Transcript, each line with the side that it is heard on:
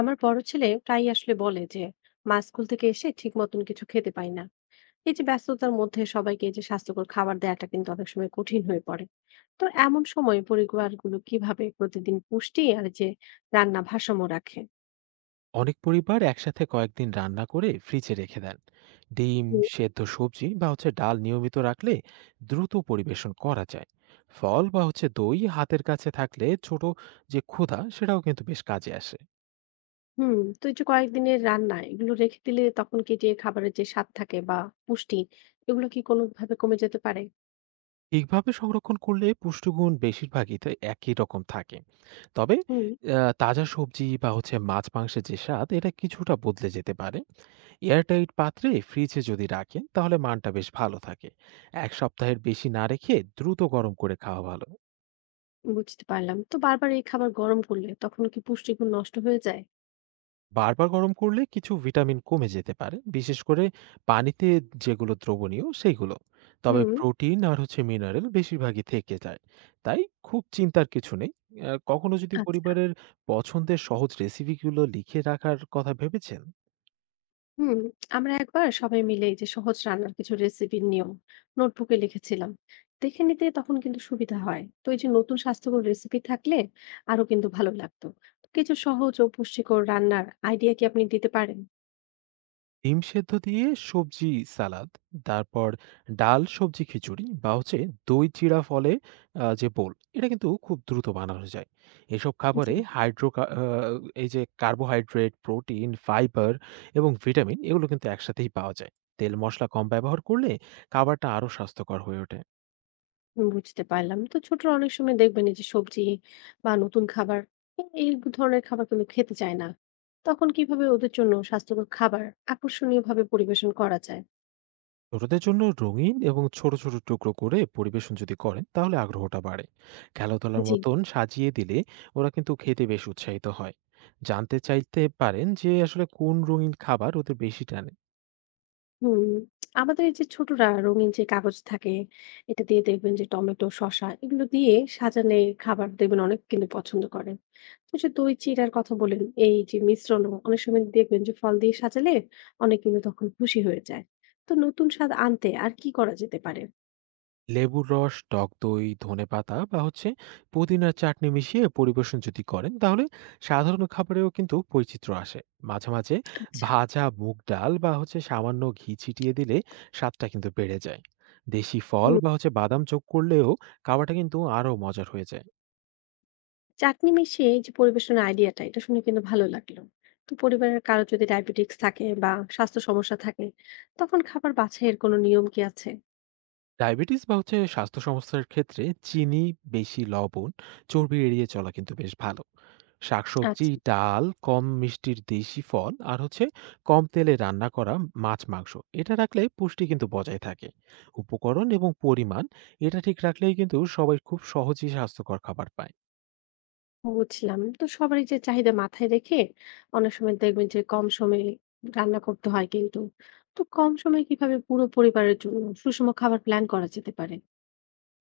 left: আমার বড় ছেলে প্রায়ই আসলে বলে যে মা স্কুল থেকে এসে ঠিক মতন কিছু খেতে পায় না। এই যে ব্যস্ততার মধ্যে সবাইকে এই যে স্বাস্থ্যকর খাবার দেওয়াটা কিন্তু অনেক সময় কঠিন হয়ে পড়ে। তো এমন সময় পরিবারগুলো কিভাবে প্রতিদিন পুষ্টি আর যে রান্না ভারসাম্য রাখে?
right: অনেক পরিবার একসাথে কয়েকদিন রান্না করে ফ্রিজে রেখে দেন। ডিম
left: হুম।
right: সেদ্ধ সবজি বা হচ্ছে ডাল নিয়মিত রাখলে দ্রুত পরিবেশন করা যায়। ফল বা হচ্ছে দই হাতের কাছে থাকলে ছোট যে ক্ষুধা সেটাও কিন্তু বেশ কাজে আসে।
left: হুম, তো এই যে কয়েকদিনের রান্না এগুলো রেখে দিলে তখন কি যে খাবারের যে স্বাদ থাকে বা পুষ্টি, এগুলো কি কোনো ভাবে কমে যেতে পারে?
right: ঠিকভাবে সংরক্ষণ করলে পুষ্টিগুণ বেশিরভাগই তো একই রকম থাকে। তবে
left: হুম।
right: তাজা সবজি বা হচ্ছে মাছ মাংসের যে স্বাদ এটা কিছুটা বদলে যেতে পারে। এয়ারটাইট পাত্রে ফ্রিজে যদি রাখেন তাহলে মানটা বেশ ভালো থাকে। এক সপ্তাহের বেশি না রেখে দ্রুত গরম করে খাওয়া ভালো।
left: বুঝতে পারলাম, তো বারবার এই খাবার গরম করলে তখন কি পুষ্টিগুণ নষ্ট হয়ে যায়?
right: বারবার গরম করলে কিছু ভিটামিন কমে যেতে পারে, বিশেষ করে পানিতে যেগুলো দ্রবণীয় সেইগুলো। তবে
left: হুম।
right: প্রোটিন আর হচ্ছে মিনারেল বেশিরভাগই থেকে যায়। তাই খুব চিন্তার কিছু নেই। কখনো যদি
left: আচ্ছা।
right: পরিবারের পছন্দের সহজ রেসিপিগুলো লিখে রাখার কথা ভেবেছেন?
left: হুম। আমরা একবার সবাই মিলে এই যে সহজ রান্নার কিছু রেসিপির নিয়ম নোটবুকে লিখেছিলাম। দেখে নিতে তখন কিন্তু সুবিধা হয়। তো এই যে নতুন স্বাস্থ্যকর রেসিপি থাকলে আরো কিন্তু ভালো লাগতো। তো কিছু সহজ ও পুষ্টিকর রান্নার আইডিয়া কি আপনি দিতে পারেন?
right: ডিম সেদ্ধ দিয়ে সবজি সালাদ, তারপর ডাল সবজি খিচুড়ি বা হচ্ছে দই চিড়া ফলে যে বোল, এটা কিন্তু খুব দ্রুত বানানো যায়। এসব
left: জি।
right: খাবারে এই যে কার্বোহাইড্রেট, প্রোটিন, ফাইবার এবং ভিটামিন এগুলো কিন্তু একসাথেই পাওয়া যায়। তেল মশলা কম ব্যবহার করলে খাবারটা আরো স্বাস্থ্যকর হয়ে ওঠে।
left: বুঝতে পারলাম, তো ছোটরা অনেক সময় দেখবেন এই যে সবজি বা নতুন খাবার, এই ধরনের খাবার কিন্তু খেতে চায় না। তখন কিভাবে ওদের জন্য স্বাস্থ্যকর খাবার আকর্ষণীয় ভাবে পরিবেশন করা যায়?
right: ছোটদের জন্য রঙিন এবং ছোট ছোট টুকরো করে পরিবেশন যদি করেন তাহলে আগ্রহটা বাড়ে। খেলাধুলার
left: জি।
right: মতন সাজিয়ে দিলে ওরা কিন্তু খেতে বেশ উৎসাহিত হয়। জানতে চাইতে পারেন যে আসলে কোন রঙিন খাবার ওদের বেশি টানে।
left: হুম, আমাদের এই যে ছোটরা রঙিন যে কাগজ থাকে এটা দিয়ে দেখবেন যে টমেটো শসা এগুলো দিয়ে সাজালে খাবার দেখবেন অনেক কিন্তু পছন্দ করেন। তো যে দই চিড়ার কথা বলেন এই যে মিশ্রণ অনেক সময় দেখবেন যে ফল দিয়ে সাজালে অনেক কিন্তু তখন খুশি হয়ে যায়। তো নতুন স্বাদ আনতে আর কি করা যেতে পারে?
right: লেবুর রস, টক দই, ধনেপাতা বা হচ্ছে পুদিনার চাটনি মিশিয়ে পরিবেশন যদি করেন তাহলে সাধারণ খাবারেও কিন্তু বৈচিত্র্য আসে। মাঝে, মাঝে
left: আচ্ছা।
right: ভাজা মুগ ডাল বা হচ্ছে সামান্য ঘি ছিটিয়ে দিলে স্বাদটা কিন্তু বেড়ে যায়। দেশি ফল
left: হুম,
right: বা হচ্ছে বাদাম যোগ করলেও খাবারটা কিন্তু আরো মজার হয়ে যায়।
left: চাটনি মিশিয়ে এই যে পরিবেশনের আইডিয়াটা এটা শুনে কিন্তু ভালো লাগলো। তো পরিবারের কারো যদি ডায়াবেটিস থাকে বা স্বাস্থ্য সমস্যা থাকে, তখন খাবার বাছাইয়ের কোনো নিয়ম কি আছে?
right: ডায়াবেটিস বা হচ্ছে স্বাস্থ্য সমস্যার ক্ষেত্রে চিনি, বেশি লবণ, চর্বি এড়িয়ে চলা কিন্তু বেশ ভালো। শাকসবজি,
left: আচ্ছা।
right: ডাল, কম মিষ্টির দেশি ফল আর হচ্ছে কম তেলে রান্না করা মাছ মাংস এটা রাখলে পুষ্টি কিন্তু বজায় থাকে। উপকরণ এবং পরিমাণ এটা ঠিক রাখলেই কিন্তু সবাই খুব সহজেই স্বাস্থ্যকর খাবার পায়।
left: বুঝলাম। তো সবারই যে চাহিদা মাথায় রেখে অনেক সময় দেখবেন যে কম সময়ে রান্না করতে হয় কিন্তু। তো কম সময়ে কিভাবে পুরো পরিবারের জন্য সুষম খাবার প্ল্যান করা যেতে পারে?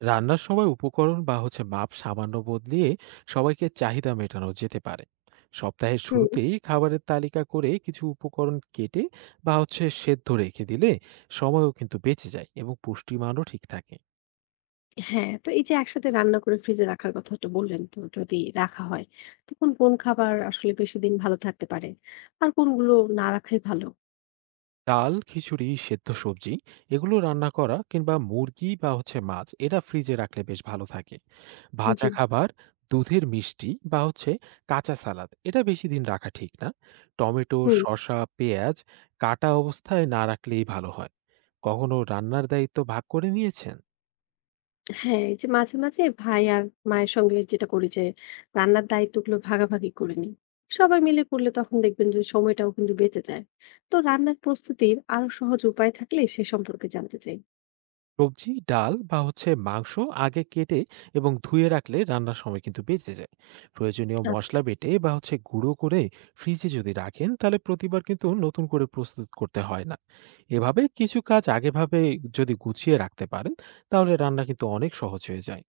right: রান্নার সময় উপকরণ বা হচ্ছে মাপ সামান্য বদলিয়ে সবাইকে চাহিদা মেটানো যেতে পারে। সপ্তাহের
left: হুম।
right: শুরুতেই খাবারের তালিকা করে কিছু উপকরণ কেটে বা হচ্ছে সেদ্ধ রেখে দিলে সময়ও কিন্তু বেঁচে যায় এবং পুষ্টিমানও ঠিক থাকে।
left: হ্যাঁ, তো এই যে একসাথে রান্না করে ফ্রিজে রাখার কথাটা বললেন, তো যদি রাখা হয়, তখন কোন খাবার আসলে বেশি দিন ভালো থাকতে পারে? আর কোনগুলো না রাখাই ভালো?
right: ডাল, খিচুড়ি, সেদ্ধ সবজি এগুলো রান্না করা কিংবা মুরগি বা হচ্ছে মাছ এটা ফ্রিজে রাখলে বেশ ভালো থাকে। ভাজা
left: জি।
right: খাবার, দুধের মিষ্টি বা হচ্ছে কাঁচা সালাদ এটা বেশি দিন রাখা ঠিক না। টমেটো,
left: হুম।
right: শসা, পেঁয়াজ কাটা অবস্থায় না রাখলেই ভালো হয়। কখনো রান্নার দায়িত্ব ভাগ করে নিয়েছেন?
left: হ্যাঁ, এই যে মাঝে, মাঝে ভাই আর মায়ের সঙ্গে যেটা করি যে রান্নার দায়িত্বগুলো ভাগাভাগি করে নিই। সবাই মিলে করলে তখন দেখবেন যে সময়টাও কিন্তু বেঁচে যায়। তো রান্নার প্রস্তুতির আরো সহজ উপায় থাকলে সে সম্পর্কে জানতে চাই।
right: সবজি, ডাল বা হচ্ছে মাংস আগে কেটে এবং ধুয়ে রাখলে রান্নার সময় কিন্তু বেঁচে যায়। প্রয়োজনীয়
left: আচ্ছা।
right: মশলা বেটে বা হচ্ছে গুঁড়ো করে ফ্রিজে যদি রাখেন তাহলে প্রতিবার কিন্তু নতুন করে প্রস্তুত করতে হয় না। এভাবে কিছু কাজ আগেভাবে যদি গুছিয়ে রাখতে পারেন তাহলে রান্না কিন্তু অনেক সহজ হয়ে যায়।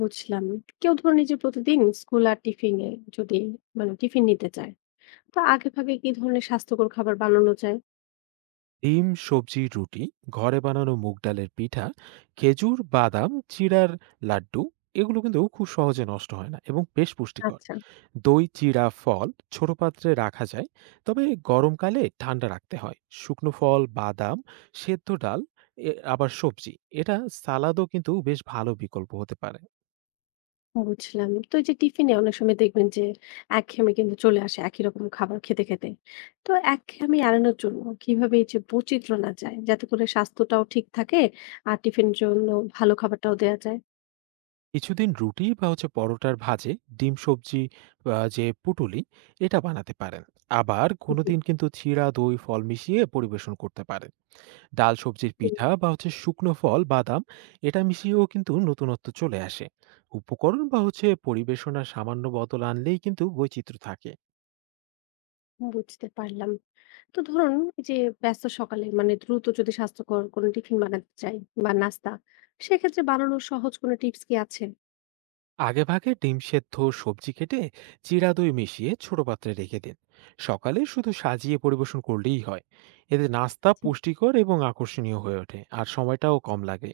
left: বুঝলাম। কেউ ধরুন এই যে প্রতিদিন স্কুল আর টিফিনে যদি মানে টিফিন নিতে চায়, তো আগে ভাগে কি ধরনের স্বাস্থ্যকর খাবার বানানো যায়?
right: ডিম, সবজি, রুটি, ঘরে বানানো মুগ ডালের পিঠা, খেজুর বাদাম চিড়ার লাড্ডু, এগুলো কিন্তু খুব সহজে নষ্ট হয় না এবং বেশ পুষ্টিকর।
left: আচ্ছা।
right: দই চিড়া ফল ছোট পাত্রে রাখা যায়, তবে গরমকালে ঠান্ডা রাখতে হয়। শুকনো ফল, বাদাম, সেদ্ধ ডাল, এ আবার সবজি, এটা সালাদও কিন্তু বেশ ভালো বিকল্প হতে পারে।
left: বুঝলাম। তো এই যে টিফিনে অনেক সময় দেখবেন যে একঘেয়েমি কিন্তু চলে আসে একই রকম খাবার খেতে, খেতে। তো একঘেয়েমি এড়ানোর জন্য কিভাবে এই যে বৈচিত্র্য না যায় যাতে করে স্বাস্থ্যটাও ঠিক থাকে আর টিফিনের জন্য ভালো খাবারটাও দেয়া যায়?
right: কিছুদিন রুটি বা হচ্ছে পরোটার ভাজে ডিম সবজি বা যে পুটুলি, এটা বানাতে পারেন। আবার
left: জি,
right: কোনোদিন কিন্তু চিড়া দই ফল মিশিয়ে পরিবেশন করতে পারেন। ডাল সবজির
left: হুম,
right: পিঠা বা হচ্ছে শুকনো ফল বাদাম এটা মিশিয়েও কিন্তু নতুনত্ব চলে আসে। উপকরণ বা হচ্ছে পরিবেশনার সামান্য বদল আনলেই কিন্তু বৈচিত্র্য থাকে।
left: বুঝতে পারলাম। তো ধরুন এই যে ব্যস্ত সকালে মানে দ্রুত যদি স্বাস্থ্যকর কোনো টিফিন বানাতে চাই বা নাস্তা, সেক্ষেত্রে বানানোর সহজ কোনো টিপস কি আছে?
right: আগে ভাগে ডিম সেদ্ধ, সবজি কেটে, চিরা দই মিশিয়ে ছোট পাত্রে রেখে দিন। সকালে শুধু সাজিয়ে পরিবেশন করলেই হয়। এতে নাস্তা পুষ্টিকর এবং আকর্ষণীয় হয়ে ওঠে আর সময়টাও কম লাগে।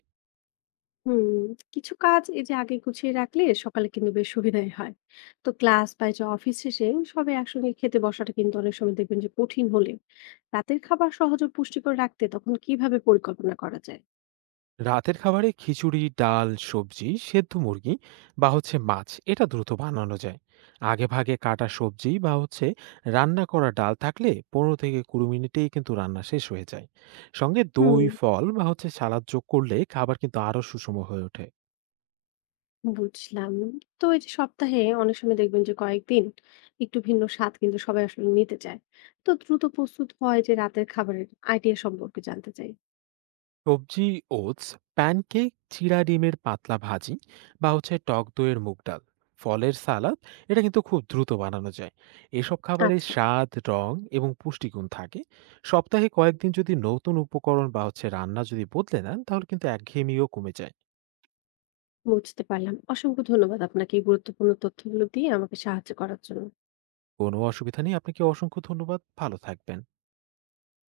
left: হুম। কিছু কাজ এই যে আগে গুছিয়ে রাখলে সকালে কিন্তু বেশ সুবিধাই হয়। তো ক্লাস বা এই যে অফিস শেষে সবাই একসঙ্গে খেতে বসাটা কিন্তু অনেক সময় দেখবেন যে কঠিন হলে রাতের খাবার সহজ ও পুষ্টিকর রাখতে তখন কিভাবে পরিকল্পনা করা যায়?
right: রাতের খাবারে খিচুড়ি, ডাল, সবজি, সেদ্ধ মুরগি বা হচ্ছে মাছ এটা দ্রুত বানানো যায়। আগেভাগে কাটা সবজি বা হচ্ছে রান্না করা ডাল থাকলে ১৫-২০ মিনিটেই কিন্তু রান্না শেষ হয়ে যায়। সঙ্গে
left: হুম।
right: দই, ফল বা হচ্ছে সালাদ যোগ করলে খাবার কিন্তু আরো সুষম হয়ে ওঠে।
left: বুঝলাম। তো এই যে সপ্তাহে অনেক সময় দেখবেন যে কয়েকদিন একটু ভিন্ন স্বাদ কিন্তু সবাই আসলে নিতে চায়। তো দ্রুত প্রস্তুত হয় যে রাতের খাবারের আইডিয়া সম্পর্কে জানতে চাই।
right: সবজি, ওটস প্যানকেক, চিড়া ডিমের পাতলা ভাজি বা হচ্ছে টক দইয়ের মুগ ডাল, ফলের সালাদ, এটা কিন্তু খুব দ্রুত বানানো যায়। এসব খাবারের
left: আচ্ছা।
right: স্বাদ, রং এবং পুষ্টিগুণ থাকে। সপ্তাহে কয়েকদিন যদি নতুন উপকরণ বা হচ্ছে রান্না যদি বদলে নেন তাহলে কিন্তু একঘেয়েমিও কমে যায়।
left: বুঝতে পারলাম। অসংখ্য ধন্যবাদ আপনাকে এই গুরুত্বপূর্ণ তথ্যগুলো দিয়ে আমাকে সাহায্য করার জন্য।
right: কোনো অসুবিধা নেই, আপনাকে অসংখ্য ধন্যবাদ, ভালো থাকবেন।